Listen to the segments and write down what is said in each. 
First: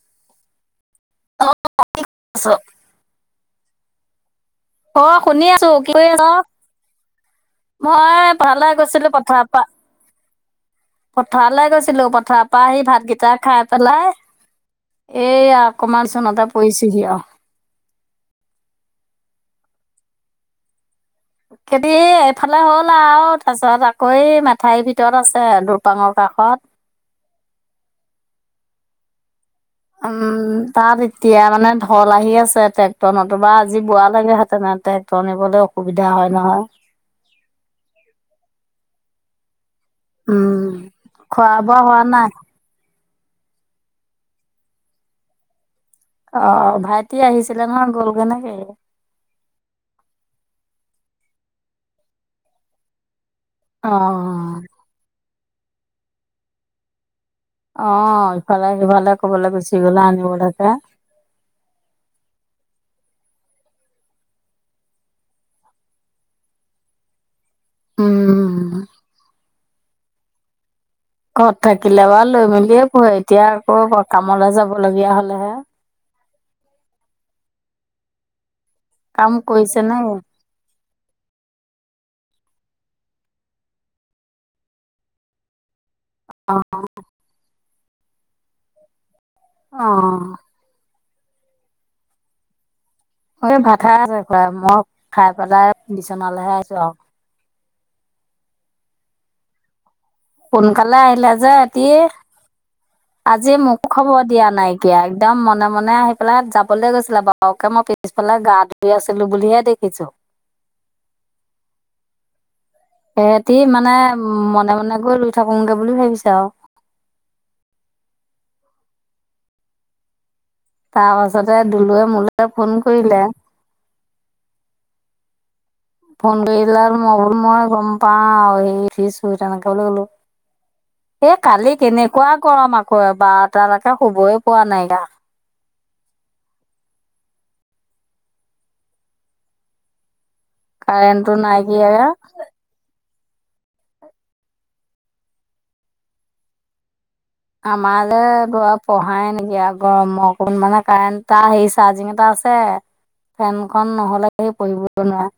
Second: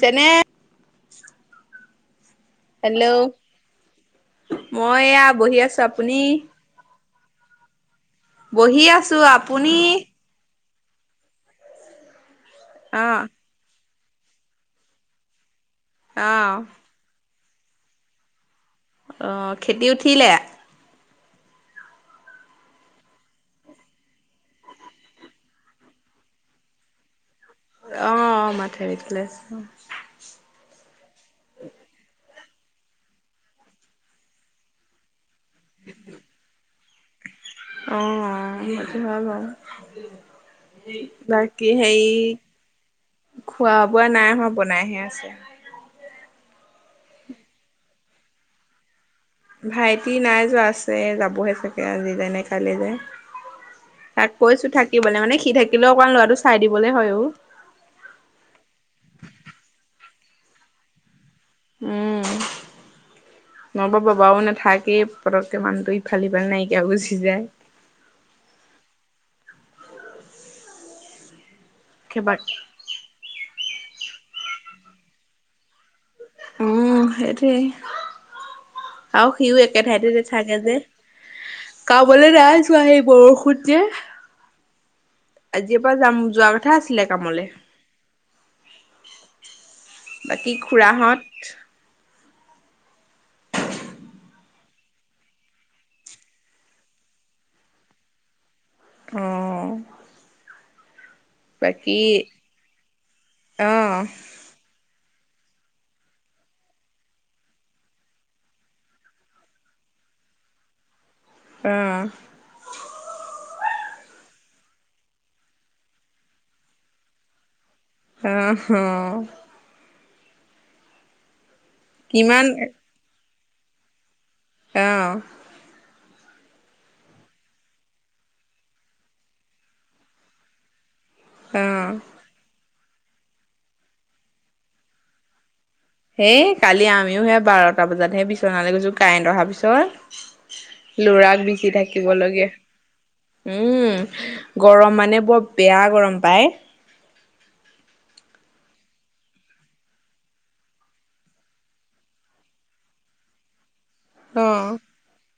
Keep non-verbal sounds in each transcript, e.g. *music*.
যেনে *inaudible* অঁ *unintelligible* আছ *inaudible* হেল্ল'! *inaudible* মই অঁ এয়া শুনি বহি আছোঁ। আছো কি কৰি আপুনি আছ? *inaudible* মই পথাৰলে বহি গৈছিলোঁ, আছো পথাৰৰ পৰা *unintelligible* আপুনি পথাৰলৈ গৈছিলোঁ। পথাৰৰ পৰা আহি অ ভাতকেইটা খাই পেলাই *unintelligible* এইয়া অকমান অ চোনতে পৰিছোহি আৰু। *unintelligible* অঁ! খেতি উঠিলে? *unintelligible* খেতি এইফালে হ'ল আৰু তাৰপিছত আকৌ এই মেথাউৰি ভিতৰত আছে দুৰপাঙৰ কাষত। *unintelligible* অঁ-অঁ! মাথাউৰিৰ ফালে আছে *inaudible* উম! তাত এতিয়া মানে ঢল আহি আছে, ট্ৰেক্টৰ নতুবা আজি বোৱা লেগেহেতেন। ট্ৰেক্টৰ নিবলৈ অসুবিধা হয় নহয়। *inaudible* অঁ-অঁ, সেইটো হয় বাৰু। *inaudible* উম, *unintelligible* খোৱা বাকী বোৱা হোৱা সেই নাই *unintelligible* খোৱা-বোৱা নাই হোৱা বনাইহে আছে। *inaudible* অ-অ! ভাইটি আহিছিলে নহয় গ'ল গে নেকি? *unintelligible* ভাইটি নাই যোৱা, আছে। যাবহে চাগে আজি যায় নে কাইলৈ যায় *unintelligible* তাক অ', কৈছোঁ থাকিবলৈ মানে সি থাকিলেও অকমান ল'ৰাটো চাই দিবলে হয় অ। *unintelligible* অঁ! ইফালে-সিফালে কৰবালৈ গুচি গলে আনিবলৈকে। *unintelligible* উম! *inaudible* *unintelligible* মই বাৰু বাবাও নাথাকেই পতকে মানুহটো ইফাল সিফাল নাইকিয়া গুচি যায়। উম! *inaudible* ঘৰত থাকিলে বাৰু লৈ কিবা মেলিয়ে পঢ়ে। এতিয়া আকৌ কামলৈ যাব লগীয়া হলেহে। *unintelligible* উম! সেইটোৱেই। *inaudible* কাম আৰু সিও কৰিছে একে নে ঠাইতে যে *unintelligible* নাথাকে যে। কামলৈ নাই যোৱা সেই বৰষুণ যে *unintelligible* আজিৰ পৰা যাম যোৱা অ কথা আছিলে কামলৈ। *unintelligible* অ *unintelligible* বাকী খুৰাহঁত? এই ভাত খাই আছে খুৰাই। মই খাই পেলাই বিচনালৈহে আহিছোঁ আৰু। *unintelligible* অঁ! *inaudible* সোনকালে আহিলে যে ৰাতি আজি মোকো আহ খাব *unintelligible* দিয়া নাই কিয়া একদম মনে-মনে আহি পেলাই যাবলৈ গৈছিলে বাৰুকে মই পিছফালে গা *unintelligible* শুই আছিলো বুলিহে দেখিছোঁ। *inaudible* উম! *unintelligible* সেহঁতি মানে উম মনে-মনে গৈ ৰুই থাকোঁগে বুলি ভাবিছে আৰু। *inaudible* উম! হুম *unintelligible* তাৰ পাছতে দুলুৱে কিমান মোলৈ ফোন কৰিলে অঁহ। ফোন কৰিলা মই বোলো মই গম পাওঁ সেই উঠিছো তেনেকে বুলি ক'লো এ কালি আহ কেনেকুৱা গৰম আকৌ এ বাৰটালৈকে শুবই পৰা নাই আক'। হেই কালি আমিও হে বাৰটা বজাতহে বিচনালৈ গৈছো কাৰেণ্ট অহাৰ পিছত। কাৰেণ্টটো লৰাক বিচি নাইকিয়া থাকিব লাগে। উম গৰম মানে বৰ বেয়া গৰম পায়। আমাৰ যে লৰা পঢ়াই নাই গৰমকৰ কাৰণে মানে কাৰেণ্ট এটা হে চাৰ্জিং এটা আ ছে ফেনখন নহ লেটো পঢ়িব অ নোৱাৰে,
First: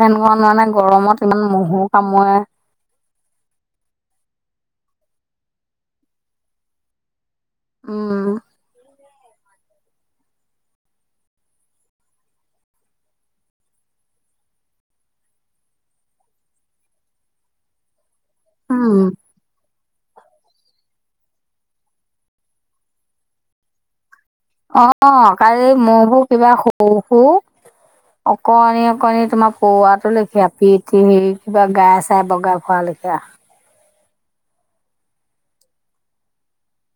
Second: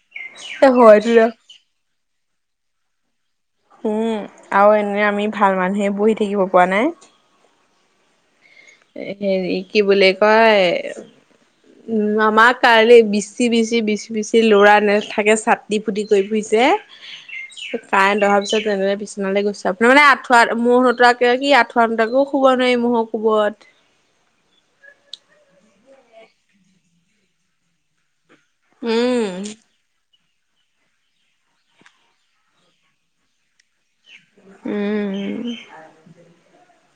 ফেনখন মানে হয়তো গৰমত ইমান মহো কামোৰে। উম আৰু এনে আমি ভাল মানুহে বহি থাকিব পৰা নাই। উম। হেৰি কি বুলি কয় *inaudible* আমাৰ কালি বিচি বিচি বিচি বিচি ল'ৰা নেথাকে চাটি ফুটি কৰি ফুৰিছে। কাৰেণ্ট অহাৰ পিছত তেনে উম বিছনালৈ গৈছো। তাৰমানে আঠুৱা মহ' নোতোৱাকে কি আঠুৱা নুতৰাকে শুব নোৱাৰি মহ'ৰ কোবত। অ কালি মহ' বোৰ কিবা সৰু সৰু। অকণি অকণি উম। তোমাৰ পৰুৱাটো লেখীয়া পি ঠি কিবা গাই চাই বগাই ফুৰা লেখীয়া। উম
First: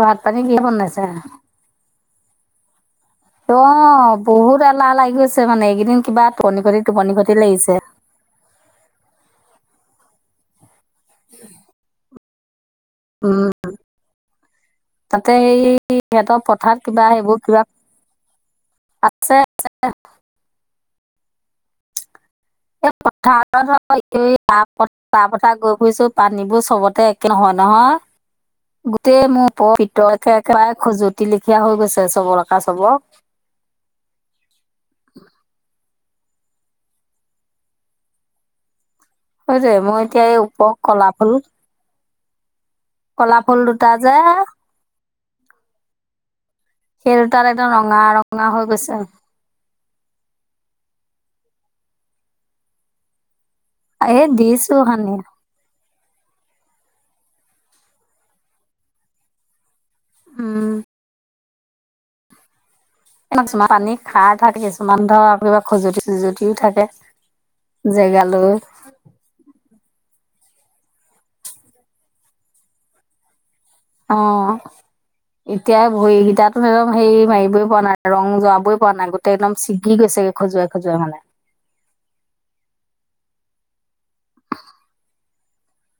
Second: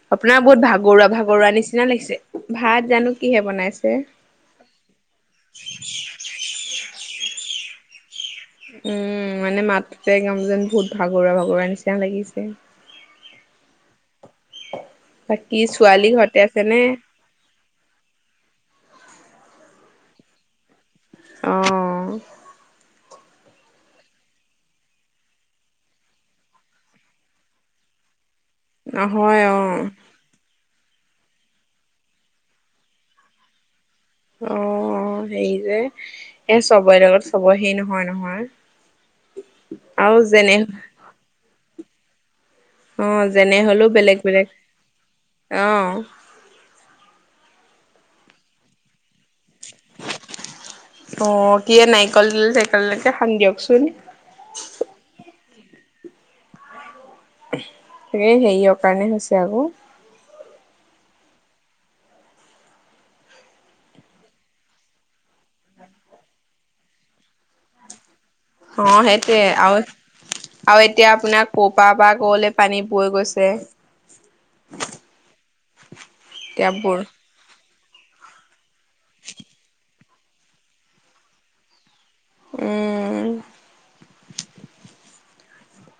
ভাত আপোনাৰ পানী কিহে বহুত বনাইছে ভাগৰুৱা ভাগৰুৱা নিচিনা লাগিছে? ভাত জানো কিহে অ বনাইছে। বহুত এলাহ লাগি গৈছে মানে এইকদিন কিবা টোপনি খতি টোপনি খতি লাগিছে। উম মানে মাতটোতে গম যেন বহুত ভাগৰুৱা ভাগৰুৱা নিচিনা লাগিছে। উম তাতে বাকী এই ছোৱালী ঘৰতে সিহঁতৰ আছে পথাৰত নে? কিবা সেইবোৰ কিবা আছে আছে। অঁ। এই পথাৰত *unintelligible* পথাৰে পথাৰে ঘূৰি ফুৰিছো পানীবোৰ চবতে একে নহয় নহয়। গোটেই নহয় মোৰ অ', ওপৰলৈকে একে প্ৰায় খজুৱতি লেখীয়া হৈ গৈছে চবলকা চবক। অঁ অঁ সেৰি যে এ চবৰে লগত চবৰে সে নহয় নহয়। সেইটোৱে মই আৰু এতিয়া এই যেনে ওপৰ কলাফুল অঁ যেনে হলেও বেলেগ যে বেলেগ, অঁ। সেই দুটাত একদম ৰঙা ৰঙা হৈ গৈছে। অ কিয়ে নাৰিকল তেল চাৰিকল তেলকে সানি দিয়কচোন। এ দিছো সানি। এই হেৰিয়ৰ কাৰণে হৈছে আকৌ উম। কিছুমান পানী খাৰ থাকে কিছুমান ধৰ কিবা খজুৱতি চুঁজুতিও থাকে। জেগা লৈও। অঁ সেইটোৱে আৰু আৰু এতিয়া আপোনাৰ কৰ পৰা বা কলে পানী বৈ গৈছে। অঁ এতিয়া ভৰিকেইটাতো এতিয়া একদম বোৰ হেৰি মাৰিবই পৰা নাই ৰং যোৱাবই পৰা নাই গোটেই একদমি ছিগি গৈছে খজুৱাই খজুৱাই মানে। উমম।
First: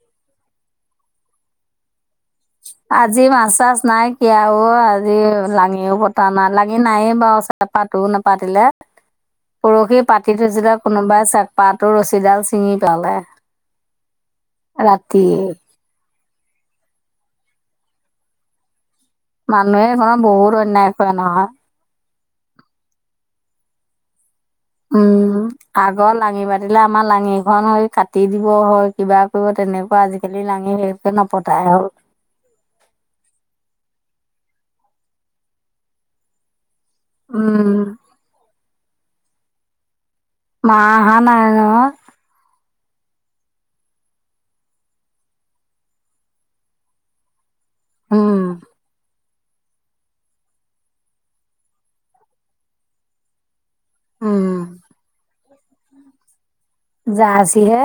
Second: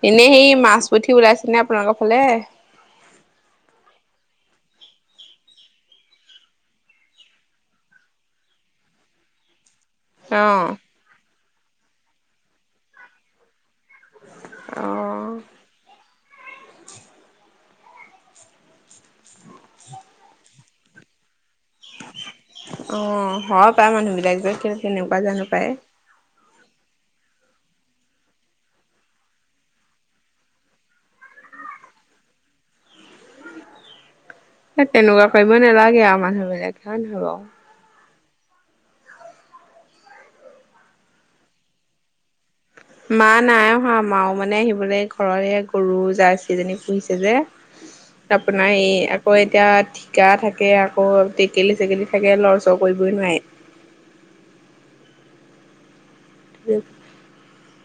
এনেই সেই মাছ পুঠি ওলাইছেনে আপোনালোকৰ ফালে? আজি মাছ- চাছ নাইকিয়া অও আজি লাঙিও পতা নাই। লাঙি নাইয়ে বাৰু চে চেপাটো নেপাতিলে। পৰহি পাতি থৈছিলে। অ', কোনোবাই চেপাটোৰ ৰছীডাল ছিঙি পেলালে। ৰাতি। অ', মানুহে ঘৰত বহুত অন্যায় কৰে নহয়। অঁ, হয় পাই মানুহ বিলাক যে কি তেনেকুৱা জানো পায়? ঘৰত লাঙি পাতিলে আমাৰ লাঙিখন হে কাটি দিব। হয়, কিবা কৰিব তেনেকুৱা আজি-কালি লাঙি সেই এ নপতাই হ'ল। তেনেকুৱা কৰিব নালাগে আও মানুহ বিলাকে। হয় নহয় বাও? উম। মা অহা নাই নহয়। মা নাই অহা। মাও মানে আহিবলে ঘৰৰ এ গৰু জাৰ্চি জনি পুঁহিছে যে। উম, আপোনাৰ এইয়া আকৌ এতিয়া ঠিকা থাকে। আকৌ টেকেলি- চেকেলি থাকে লৰ- চৰ কৰিবই নোৱাৰে। উম। উম। জাৰ্ছিহে।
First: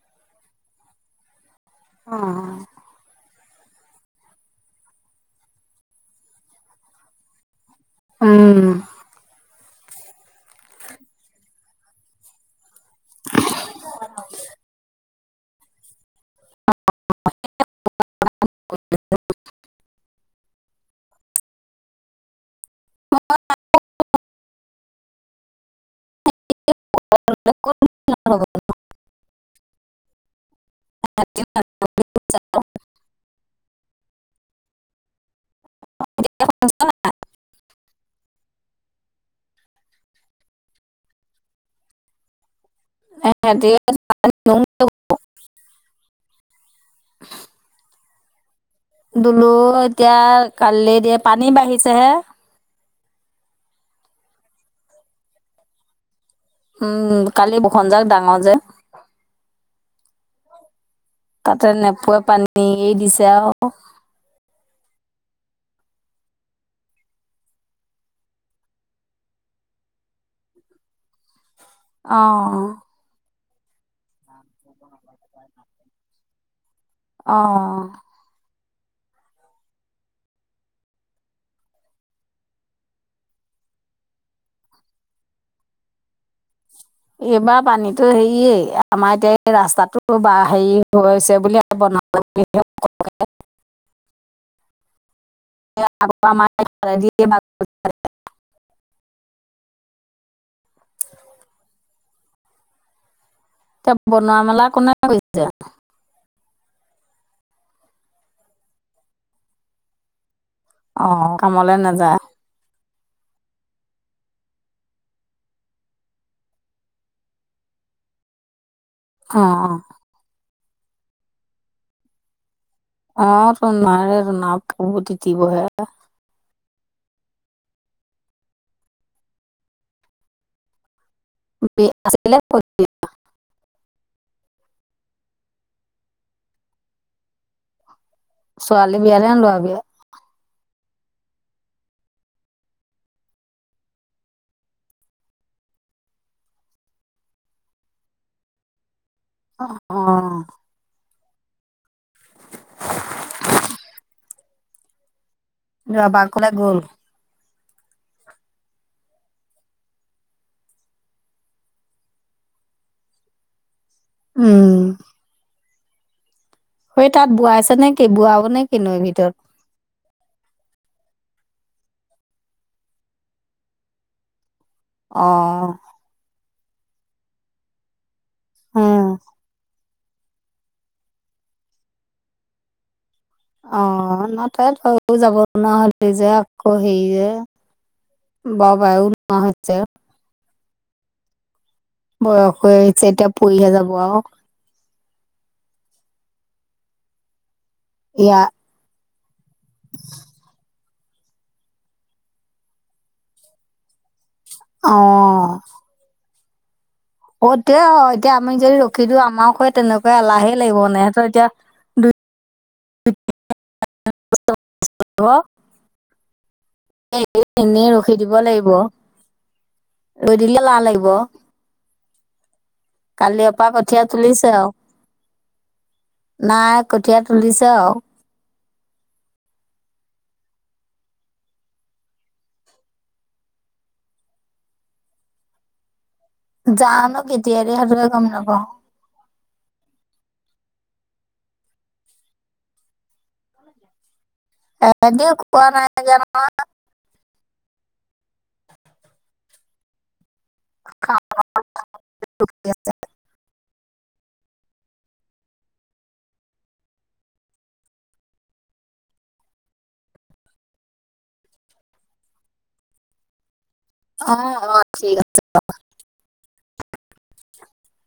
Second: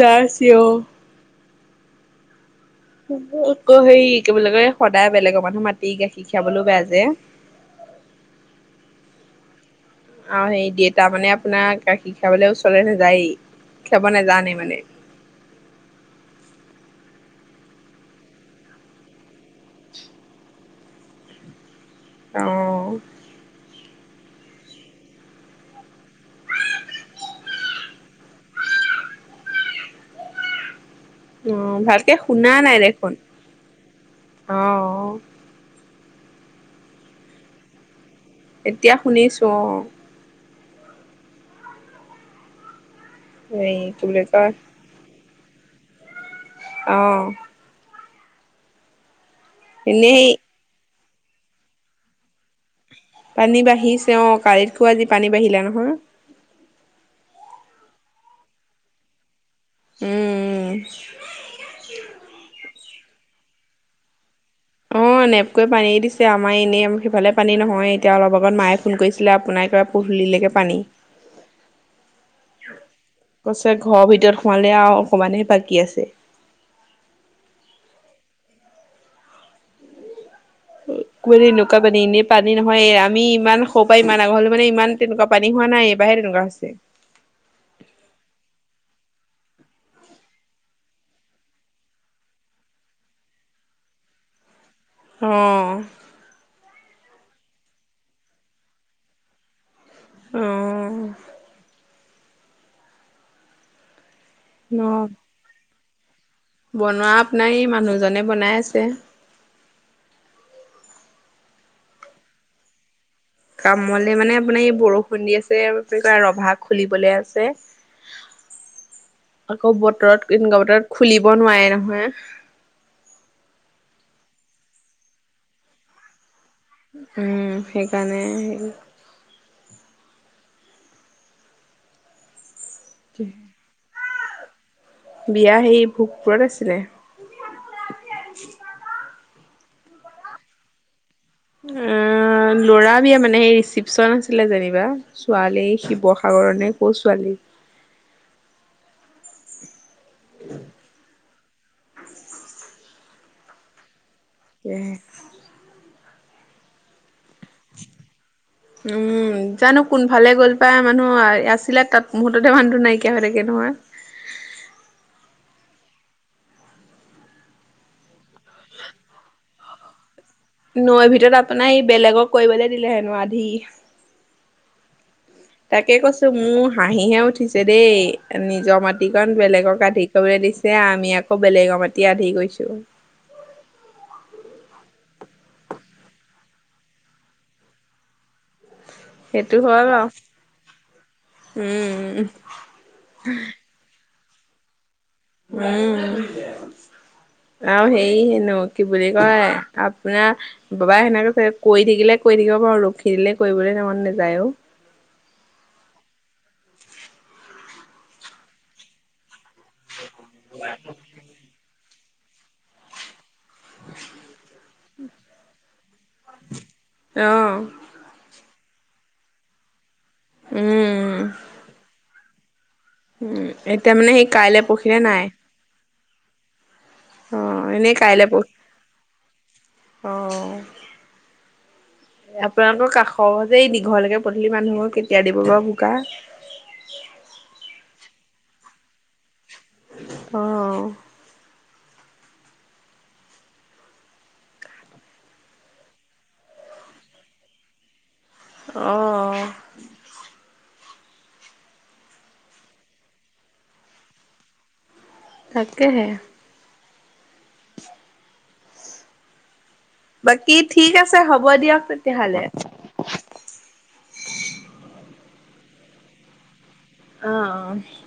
জাৰ্ছি অ। অঁ--হ। মোক ক' হেৰি, কি বুলি কয়? সদায় বেলেগৰ মানুহ মাতি গাখীৰ খীৰাবলৈও বেয়া যে। উউম। আৰু হেৰি দেউতা মানে আপোনাৰ গাখীৰ খিয়াবলে ওচৰলে নেযায়েই, খিয়াব নোজানে মানে। গাঁৱত - *unintelligible* *unintelligible* অঁ ভালকে শুনা নাই দেখোন? অঁঅ অঁ এতিয়া শুনিছা নাই? এতিয়া শুনিছোঁ অঁ। সিহঁতি হেৰি, কি বুলি কয়? অঁ দুলুৱ এতিয়া এনেই কালি দিয়ে, পানী বাঢ়িছেহে। পানী বাঢ়িছে অঁ। কালিতকো আজি পানী বাঢ়িলে নহয়। উম কালি বৰষুণজাক ডাঙৰ যে। উম, উম। তাতে নেপুৱে পানী এৰিদিছে আৰু। অঁ, নেপকুৱে পানী এৰিদিছে আমাৰ এনেই আম্ সেইফালে পানী নহয়। এতিয়া অলপ আগত মায়ে ফোন কৰিছিলে আপোনাৰ কিবা পদুলিলৈকে পানী। অঁ অ। কৈছে, '' ঘৰৰ ভিতৰত সোমাবলে আৰু অকমানে বাকী আছে। অঁ অ। কোনোদিন এনেকুৱা পানী এনেই পানী নহয়েই। আমি ইমান সৰুপৰা ইমান ডাঙৰ হ'লো মানে ইমান তেনেকুৱা পানী হোৱা নাই এইবাৰহে তেনেকুৱা হৈছে। এইবাৰ পানীতো হেৰিয়ে আমাৰ এতিয়া এই ৰাস্তাটো বা হেৰি হৈছে বুলিয়ে *unintelligible* উম। *unintelligible* উম। বনোৱা মেলা অ', কোনে অ'। কৰিছে? বনোৱা আপোনাৰ এই মানুহজনে বনাই আছে। অৱ কামলে নাযা। কামলে মানে আপোনাৰ এই বৰষুণ দি আছে কি কয় ৰভা খুলিবলৈ আছে। *inaudible* আকৌ অঁ বতৰত এনেকুৱা বতৰত খুলিব নোৱাৰে নহয়। অৱ তু নোৱাৰে আকৌ তিতিবহে। উম সেইকাৰণে। *inaudible* কি? বিয়া সেই ভোগপুৰত আছিলে। ছোৱালী বিয়া নে ল'ৰা বিয়া? এৱ ল'ৰা বিয়া মানে এই চিপচন আছিলে যেনিবা। ছোৱালী শিৱসাগৰ নে কৰ ছোৱালী। অৱ। ইয়েছ। ৰবা কলে গ'ল। *unintelligible* উম জানো কোনফালে গ'ল পাই মানুহ আছিলে তাত মুহূৰ্তহে মানুহটো নাইকিয়া হৈ থাকে নহয়। উম। সেই তাত বোৱাইছে নে কি বোৱাব নেকি নৈ ভিতৰত? নৈৰ ভিতৰত আপোনাৰ সি বেলেগক কৰিবলে দিলে হেনো আধি। অঁ তাকে কৈছো মোৰ হাঁহিহে উঠিছে দেই। নিজৰ উম মাটিকণ বেলেগক আধি কৰিবলৈ দিছে, আমি আকৌ বেলেগৰ মাটি আধি কৰিছোঁ। অৱ ন তাত যাব নহ'লে যে আকৌ হেৰি যে। বৰ বাইউট। সেইটো হয় বাও উম। বয়স হৈ আহিছে এতিয়া পৰিহে যাব আও। উম আৰু সেই ইয়া হেনু কি বুলি কয় আপোনাৰ বাবাই সেনেকে কয় কৰি থাকিলে কৰি থাকিব পাৰো ৰখি দিলে কৰিবলৈ ত মন নাযায়ও অ। অৱ। অ তেওঁ এতিয়া আমি যদি ৰখি দিওঁ আমাৰ সেই তেনেকুৱা এলাহে লাগিব নে সিহঁতৰ এতিয়া দুই *unintelligible* *inaudible* এনে ৰখি দিব লাগিব ৰই দিলে লা লাগিব। উম উম, কালিৰ পৰা এতিয়া কঠীয়া মানে সেই তুলিছে কাইলে আৰু পখিলে নাই। নাই কঠীয়াত অৱ এনেই কাইলৈ পখিলে, অৱ আপোনালোকৰ কাষৰ যে এই দীঘৰলৈকে পদূলি মানুহ কেতিয়া দিব বাৰু বোকা জানো কেতিয়া দিয়ে সেইবিলাক গম নাপাওঁ। অঁ *inaudible* ভাল *unintelligible* এনেই একো কোৱা নাই যে মই *unintelligible* অ-অ *unintelligible* *unintelligible* তাকেহে। *inaudible* বাকী ঠিক আছে, হ'ব দিয়ক তেতিয়াহলে। *inaudible* অঁ-অঁ, ঠিক আছে বাৰু। *unintelligible* অঁ-অঁ! *unintelligible*